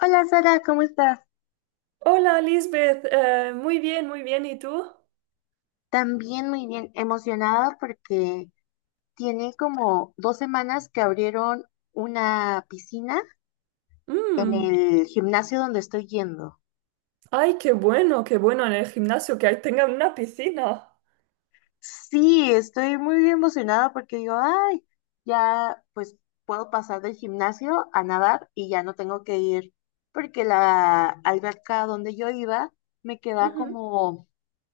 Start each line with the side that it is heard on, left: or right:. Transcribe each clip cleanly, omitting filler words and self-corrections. left: Hola Sara, ¿cómo estás?
right: Hola, Lisbeth. Muy bien, muy bien. ¿Y tú?
left: También muy bien, emocionada porque tiene como 2 semanas que abrieron una piscina en
right: Mm,
left: el gimnasio donde estoy yendo.
right: Ay, qué bueno en el gimnasio que ahí tengan una piscina.
left: Sí, estoy muy emocionada porque digo, ay, ya pues puedo pasar del gimnasio a nadar y ya no tengo que ir porque la alberca donde yo iba me queda
right: Ujú.
left: como,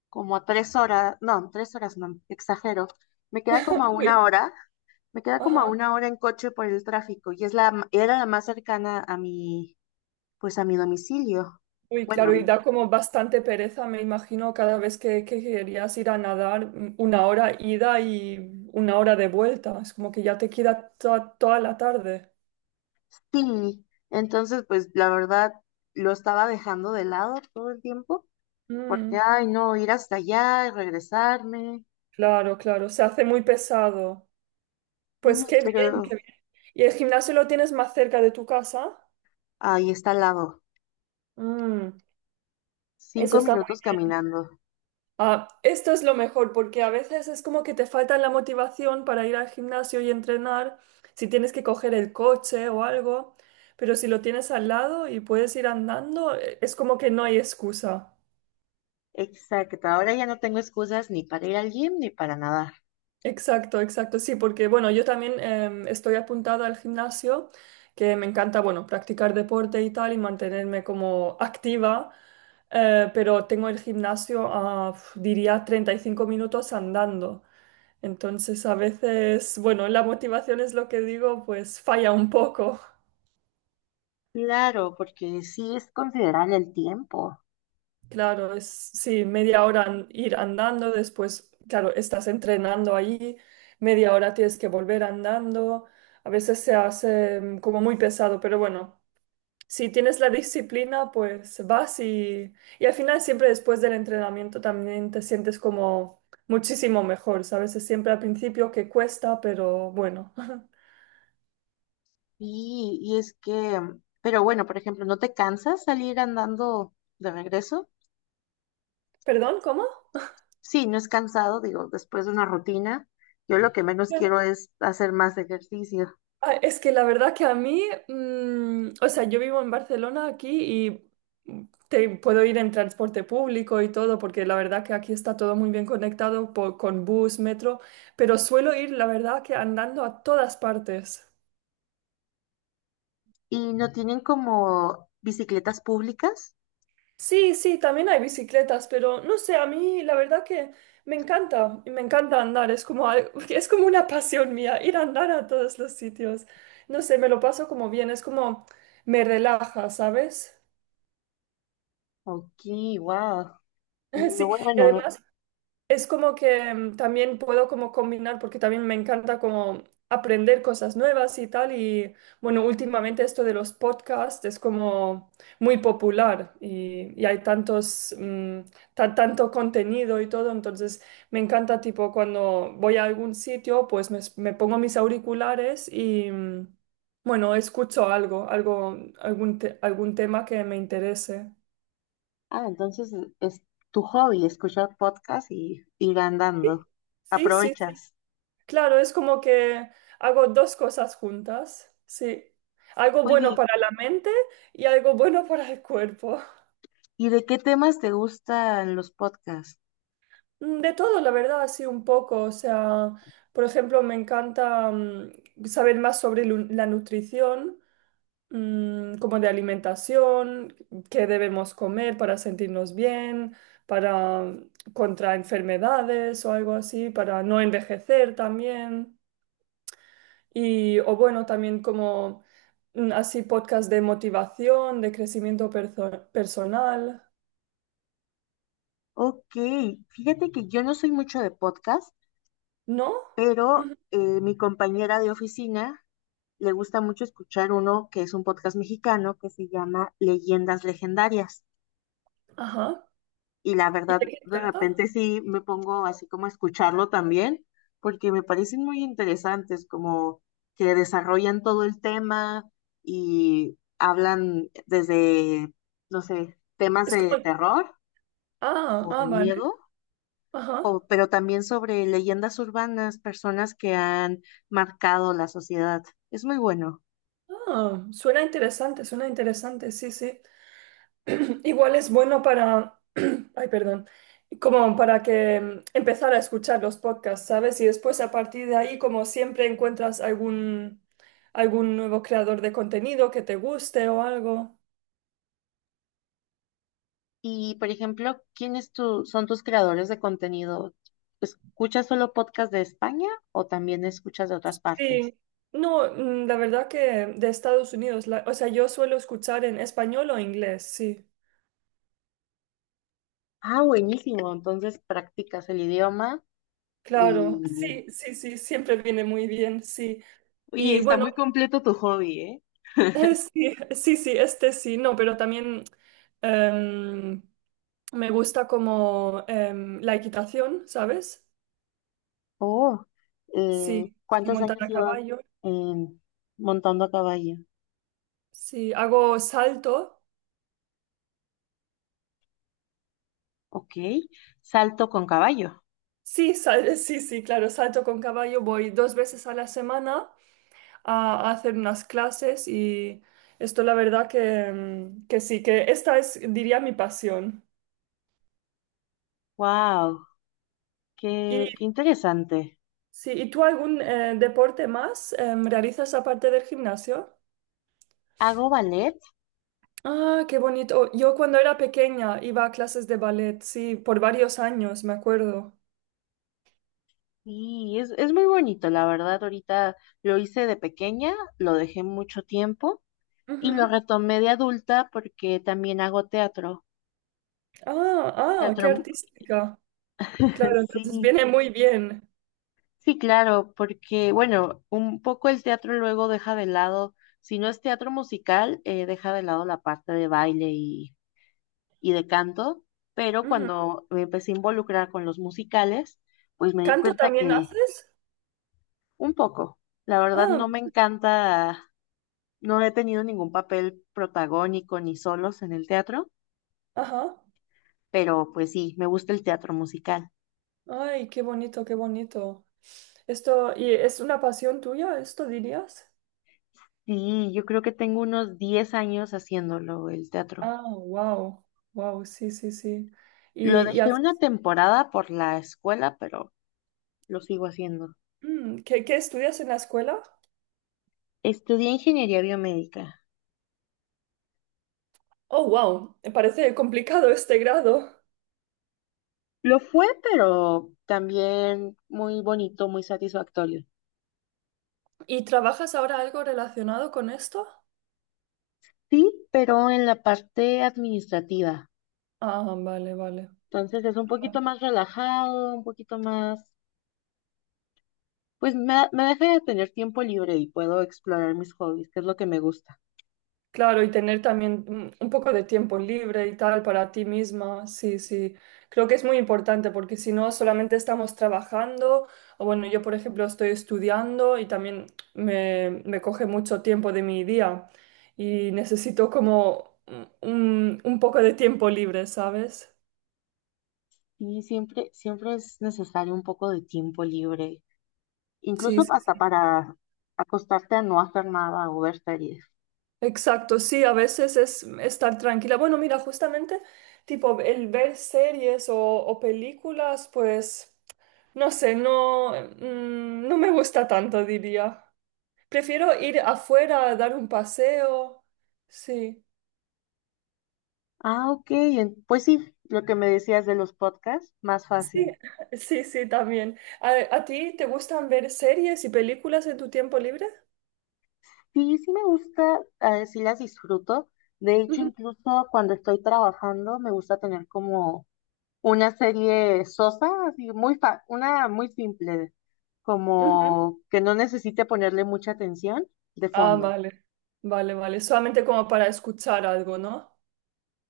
left: como a 3 horas, no, 3 horas no, exagero, me queda como a una
right: Uy,
left: hora. Me queda como a
right: ajá.
left: una hora en coche por el tráfico y es era la más cercana a mi, pues a mi domicilio.
right: Uy,
left: Bueno,
right: claro, y
left: y
right: da como bastante pereza, me imagino, cada vez que querías ir a nadar, una hora ida y una hora de vuelta. Es como que ya te queda toda la tarde.
left: sí, entonces pues la verdad lo estaba dejando de lado todo el tiempo porque,
right: Mm,
left: ay, no, ir hasta allá y regresarme,
right: Claro, claro, se hace muy pesado.
left: sí,
right: Pues qué bien,
left: pero
right: qué bien. ¿Y el gimnasio lo tienes más cerca de tu casa?
left: ahí está al lado,
right: Mm, Eso
left: cinco
right: está
left: minutos caminando.
right: Esto es lo mejor porque a veces es como que te falta la motivación para ir al gimnasio y entrenar, si tienes que coger el coche o algo, pero si lo tienes al lado y puedes ir andando, es como que no hay excusa.
left: Exacto, ahora ya no tengo excusas ni para ir al gym ni para nadar.
right: Exacto, exacto, sí, porque bueno, yo también estoy apuntada al gimnasio, que me encanta, bueno, practicar deporte y tal y mantenerme como activa, pero tengo el gimnasio a, uf, diría, 35 minutos andando. Entonces, a veces, bueno, la motivación es lo que digo, pues falla un poco.
left: Claro, porque sí es considerable el tiempo.
right: Claro, es sí, media hora ir andando, después, claro, estás entrenando ahí, media hora tienes que volver andando. A veces se hace como muy pesado, pero bueno, si tienes la disciplina, pues vas y al final siempre después del entrenamiento también te sientes como muchísimo mejor, ¿sabes? Es siempre al principio que cuesta, pero bueno.
left: Y es que, pero bueno, por ejemplo, ¿no te cansas salir andando de regreso?
right: ¿Perdón? ¿Cómo?
left: Sí, no es cansado, digo, después de una rutina, yo lo que menos quiero es hacer más ejercicio.
right: Ah, es que la verdad que a mí, o sea, yo vivo en Barcelona aquí y mm, te puedo ir en transporte público y todo, porque la verdad que aquí está todo muy bien conectado con bus, metro, pero suelo ir, la verdad que andando a todas partes.
left: ¿Y no tienen como bicicletas públicas?
right: Sí, sí, también hay bicicletas, pero no sé, a mí la verdad que me encanta andar, es como, es como una pasión mía, ir a andar a todos los sitios. No sé, me lo paso como bien, es como me relaja, ¿sabes?
left: Ok, wow. Y
right: Sí.
left: luego,
right: Y
left: bueno,
right: además es como que también puedo como combinar, porque también me encanta como aprender cosas nuevas y tal. Y bueno, últimamente esto de los podcasts es como muy popular y hay tantos, tanto contenido y todo. Entonces me encanta tipo cuando voy a algún sitio, pues me pongo mis auriculares y bueno, escucho algún tema que me interese.
left: ah, entonces es tu hobby, escuchar podcast y ir andando.
right: Sí, sí, sí.
left: Aprovechas.
right: Claro, es como que hago dos cosas juntas, sí. Algo bueno
left: Oye,
right: para la mente y algo bueno para el cuerpo.
left: ¿y de qué temas te gustan los podcasts?
right: De todo, la verdad, así un poco. O sea, por ejemplo, me encanta saber más sobre la nutrición, como de alimentación, qué debemos comer para sentirnos bien, para contra enfermedades o algo así, para no envejecer también. Y, o bueno, también como así podcast de motivación, de crecimiento personal,
left: Ok, fíjate que yo no soy mucho de podcast,
right: ¿no?
left: pero
right: Ujú.
left: mi compañera de oficina le gusta mucho escuchar uno que es un podcast mexicano que se llama Leyendas Legendarias.
right: Ajá.
left: Y la
right: ¿Y
left: verdad,
right: de qué
left: de
right: trata?
left: repente sí me pongo así como a escucharlo también, porque me parecen muy interesantes, como que desarrollan todo el tema y hablan desde, no sé, temas
right: Es
left: de
right: como...
left: terror
right: Ah,
left: o
right: ah,
left: de
right: vale.
left: miedo
right: Ajá.
left: pero también sobre leyendas urbanas, personas que han marcado la sociedad. Es muy bueno.
right: Ah, suena interesante, sí, sí. Igual es bueno para... Ay, perdón. Como para que empezar a escuchar los podcasts, ¿sabes? Y después a partir de ahí, como siempre, encuentras algún nuevo creador de contenido que te guste o algo.
left: Y, por ejemplo, ¿quiénes son tus creadores de contenido? ¿Escuchas solo podcast de España o también escuchas de otras partes?
right: Sí, no, la verdad que de Estados Unidos, o sea, yo suelo escuchar en español o inglés, sí,
left: Ah, buenísimo. Entonces practicas el idioma
right: claro,
left: y…
right: sí, sí, sí, siempre viene muy bien, sí.
left: Oye,
right: Y
left: está
right: bueno,
left: muy completo tu hobby, ¿eh?
right: sí, sí, sí, este sí, no, pero también em, me gusta como la equitación, ¿sabes?
left: Oh,
right: Sí, sí,
left: ¿cuántos
right: montar
left: años
right: a
left: llevas
right: caballo,
left: en montando a caballo?
right: sí, hago salto,
left: Ok, salto con caballo.
right: sí, sí, sí, claro, salto con caballo, voy dos veces a la semana. A hacer unas clases y esto la verdad que, que sí, que esta es, diría, mi pasión.
left: Wow.
right: Y,
left: Qué interesante.
right: sí, ¿y tú algún deporte más realizas aparte del gimnasio?
left: Hago ballet
right: Ah, qué bonito. Yo cuando era pequeña iba a clases de ballet, sí, por varios años, me acuerdo.
left: y es muy bonito, la verdad. Ahorita lo hice de pequeña, lo dejé mucho tiempo y lo
right: Ujú.
left: retomé de adulta porque también hago teatro.
right: Ah, ah, qué
left: Teatro,
right: artística. Claro, entonces
left: sí,
right: viene muy bien.
left: sí, claro, porque bueno, un poco el teatro luego deja de lado, si no es teatro musical, deja de lado la parte de baile y de canto, pero
right: Ujú.
left: cuando me empecé a involucrar con los musicales, pues me di
right: ¿Canto
left: cuenta
right: también
left: que.
right: haces?
left: Un poco. La verdad
right: Ah,
left: no me encanta, no he tenido ningún papel protagónico ni solos en el teatro,
right: ajá.
left: pero pues sí, me gusta el teatro musical.
right: Ay, qué bonito, qué bonito. Esto, ¿y es una pasión tuya, esto dirías?
left: Sí, yo creo que tengo unos 10 años haciéndolo, el teatro.
right: Ah, wow, wow, sí, sí, sí.
left: Lo
right: Y
left: dejé una temporada por la escuela, pero lo sigo haciendo.
right: qué, qué estudias en la escuela?
left: Estudié ingeniería biomédica.
right: Oh, wow, me parece complicado este grado.
left: Lo fue, pero también muy bonito, muy satisfactorio.
right: ¿Y trabajas ahora algo relacionado con esto?
left: Sí, pero en la parte administrativa.
right: Ah, vale, vale.
left: Entonces es un poquito más relajado, un poquito más, pues me deja de tener tiempo libre y puedo explorar mis hobbies, que es lo que me gusta.
right: Claro, y tener también un poco de tiempo libre y tal para ti misma, sí, sí. Creo que es muy importante porque si no, solamente estamos trabajando, o bueno, yo por ejemplo estoy estudiando y también me coge mucho tiempo de mi día y necesito como un poco de tiempo libre, ¿sabes?
left: Y siempre, siempre es necesario un poco de tiempo libre,
right: Sí,
left: incluso
right: sí,
left: hasta
right: sí.
left: para acostarte a no hacer nada o ver series.
right: Exacto, sí, a veces es estar tranquila. Bueno, mira, justamente tipo el ver series o películas, pues... No sé, no, no me gusta tanto, diría. Prefiero ir afuera a dar un paseo. Sí,
left: Ah, ok, pues sí, lo que me decías de los podcasts, más
right: sí,
left: fácil.
right: sí, sí, también. A ti te gustan ver series y películas en tu tiempo libre?
left: Sí, sí me gusta, sí las disfruto. De hecho,
right: Ujú,
left: incluso cuando estoy trabajando, me gusta tener como una serie sosa, así muy una muy simple,
right: ujú.
left: como que no necesite ponerle mucha atención de
right: Ah,
left: fondo.
right: vale, vale, vale. Solamente como para escuchar algo, ¿no?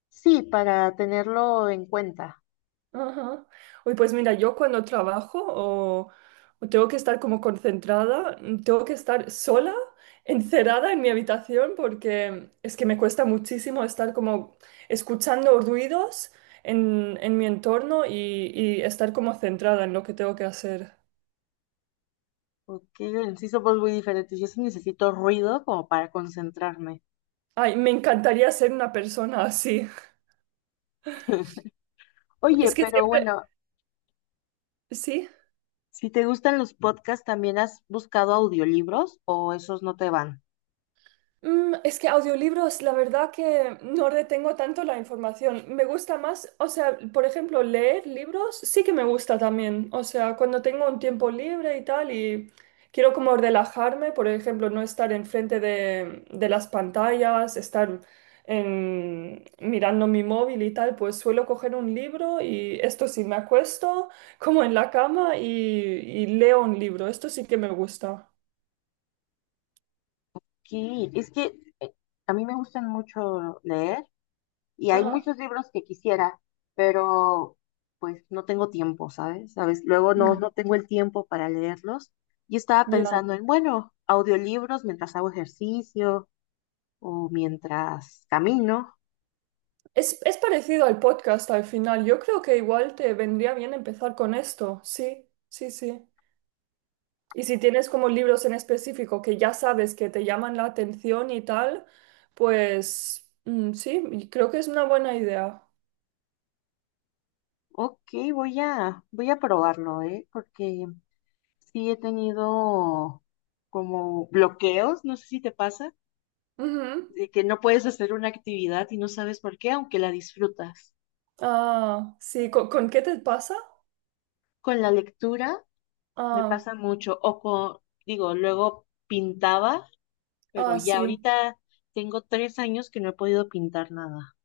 left: Sí, para tenerlo en cuenta,
right: Ajá. Uy, pues mira, yo cuando trabajo o tengo que estar como concentrada, tengo que estar sola, encerrada en mi habitación porque es que me cuesta muchísimo estar como escuchando ruidos en mi entorno y estar como centrada en lo que tengo que hacer.
left: porque sí somos muy diferentes. Yo sí necesito ruido como para concentrarme.
right: Ay, me encantaría ser una persona así.
left: Oye,
right: Es que
left: pero
right: siempre,
left: bueno,
right: sí.
left: si te gustan los podcasts, ¿también has buscado audiolibros o esos no te van?
right: Es que audiolibros, la verdad que no retengo tanto la información. Me gusta más, o sea, por ejemplo, leer libros sí que me gusta también. O sea, cuando tengo un tiempo libre y tal y quiero como relajarme, por ejemplo, no estar enfrente de las pantallas, estar mirando mi móvil y tal, pues suelo coger un libro y esto sí, me acuesto como en la cama y leo un libro. Esto sí que me gusta.
left: Sí, es que eh, a mí me gustan mucho leer. Y hay
right: Ajá.
left: muchos libros que quisiera, pero pues no tengo tiempo, ¿sabes? ¿Sabes? Luego no, no
right: Mm.
left: tengo el tiempo para leerlos. Y estaba
right: Ya.
left: pensando en, bueno, audiolibros mientras hago ejercicio o mientras camino.
right: Es parecido al podcast al final. Yo creo que igual te vendría bien empezar con esto. Sí, sí, sí. Y si tienes como libros en específico que ya sabes que te llaman la atención y tal, pues sí, y creo que es una buena idea.
left: Ok, voy a probarlo, ¿eh? Porque sí he tenido como bloqueos, no sé si te pasa,
right: Ujú.
left: de que no puedes hacer una actividad y no sabes por qué, aunque la disfrutas.
right: Ah, sí, con qué te pasa?
left: Con la lectura. Me
right: Ah,
left: pasa mucho. O con, digo, luego pintaba, pero
right: ah,
left: ya
right: sí.
left: ahorita tengo 3 años que no he podido pintar nada.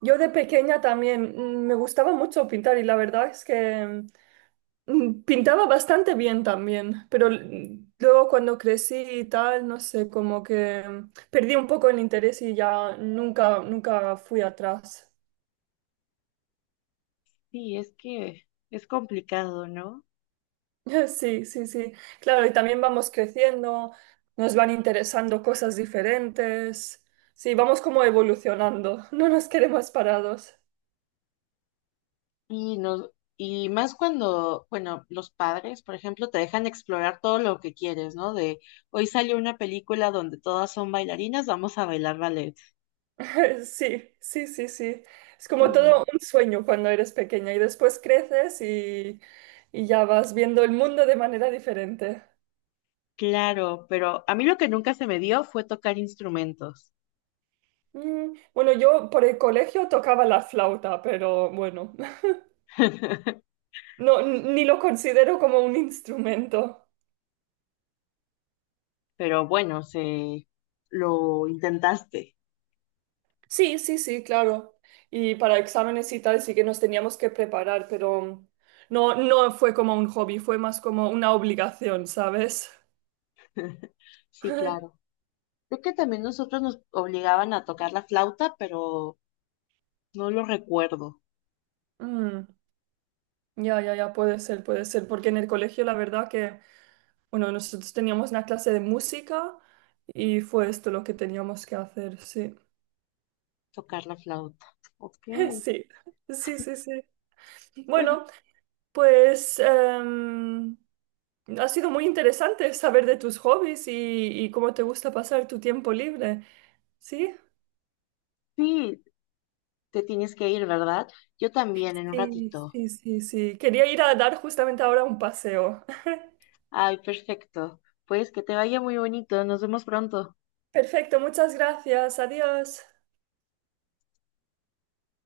right: Yo de pequeña también me gustaba mucho pintar y la verdad es que pintaba bastante bien también, pero luego cuando crecí y tal, no sé, como que perdí un poco el interés y ya nunca, nunca fui atrás.
left: Sí, es que es complicado, ¿no?
right: Sí, sí, sí. Claro, y también vamos creciendo, nos van interesando cosas diferentes. Sí, vamos como evolucionando, no nos quedemos parados.
left: Y no, y más cuando, bueno, los padres, por ejemplo, te dejan explorar todo lo que quieres, ¿no? De hoy salió una película donde todas son bailarinas, vamos a bailar ballet.
right: Sí, sí, sí, sí. Es
left: Es
right: como todo
left: como,
right: un sueño cuando eres pequeña y después creces y ya vas viendo el mundo de manera diferente.
left: claro, pero a mí lo que nunca se me dio fue tocar instrumentos.
right: Bueno, yo por el colegio tocaba la flauta, pero bueno, no, ni lo considero como un instrumento.
left: Pero bueno, se lo intentaste.
right: Sí, sí, sí, claro. Y para exámenes y tal sí que nos teníamos que preparar, pero no, no fue como un hobby, fue más como una obligación, ¿sabes?
left: Sí, claro. Creo que también nosotros nos obligaban a tocar la flauta, pero no lo recuerdo,
right: Mm. Ya, ya, ya, puede ser, porque en el colegio la verdad que, bueno, nosotros teníamos una clase de música y fue esto lo que teníamos que hacer, sí.
left: tocar la flauta. Ok.
right: Sí, sí, sí, sí.
left: Oye,
right: Bueno, pues ha sido muy interesante saber de tus hobbies y cómo te gusta pasar tu tiempo libre, ¿sí?
left: sí, te tienes que ir, ¿verdad? Yo también, en un
right: Sí,
left: ratito.
right: sí, sí, sí. Quería ir a dar justamente ahora un paseo.
left: Ay, perfecto. Pues que te vaya muy bonito. Nos vemos pronto.
right: Perfecto, muchas gracias, adiós.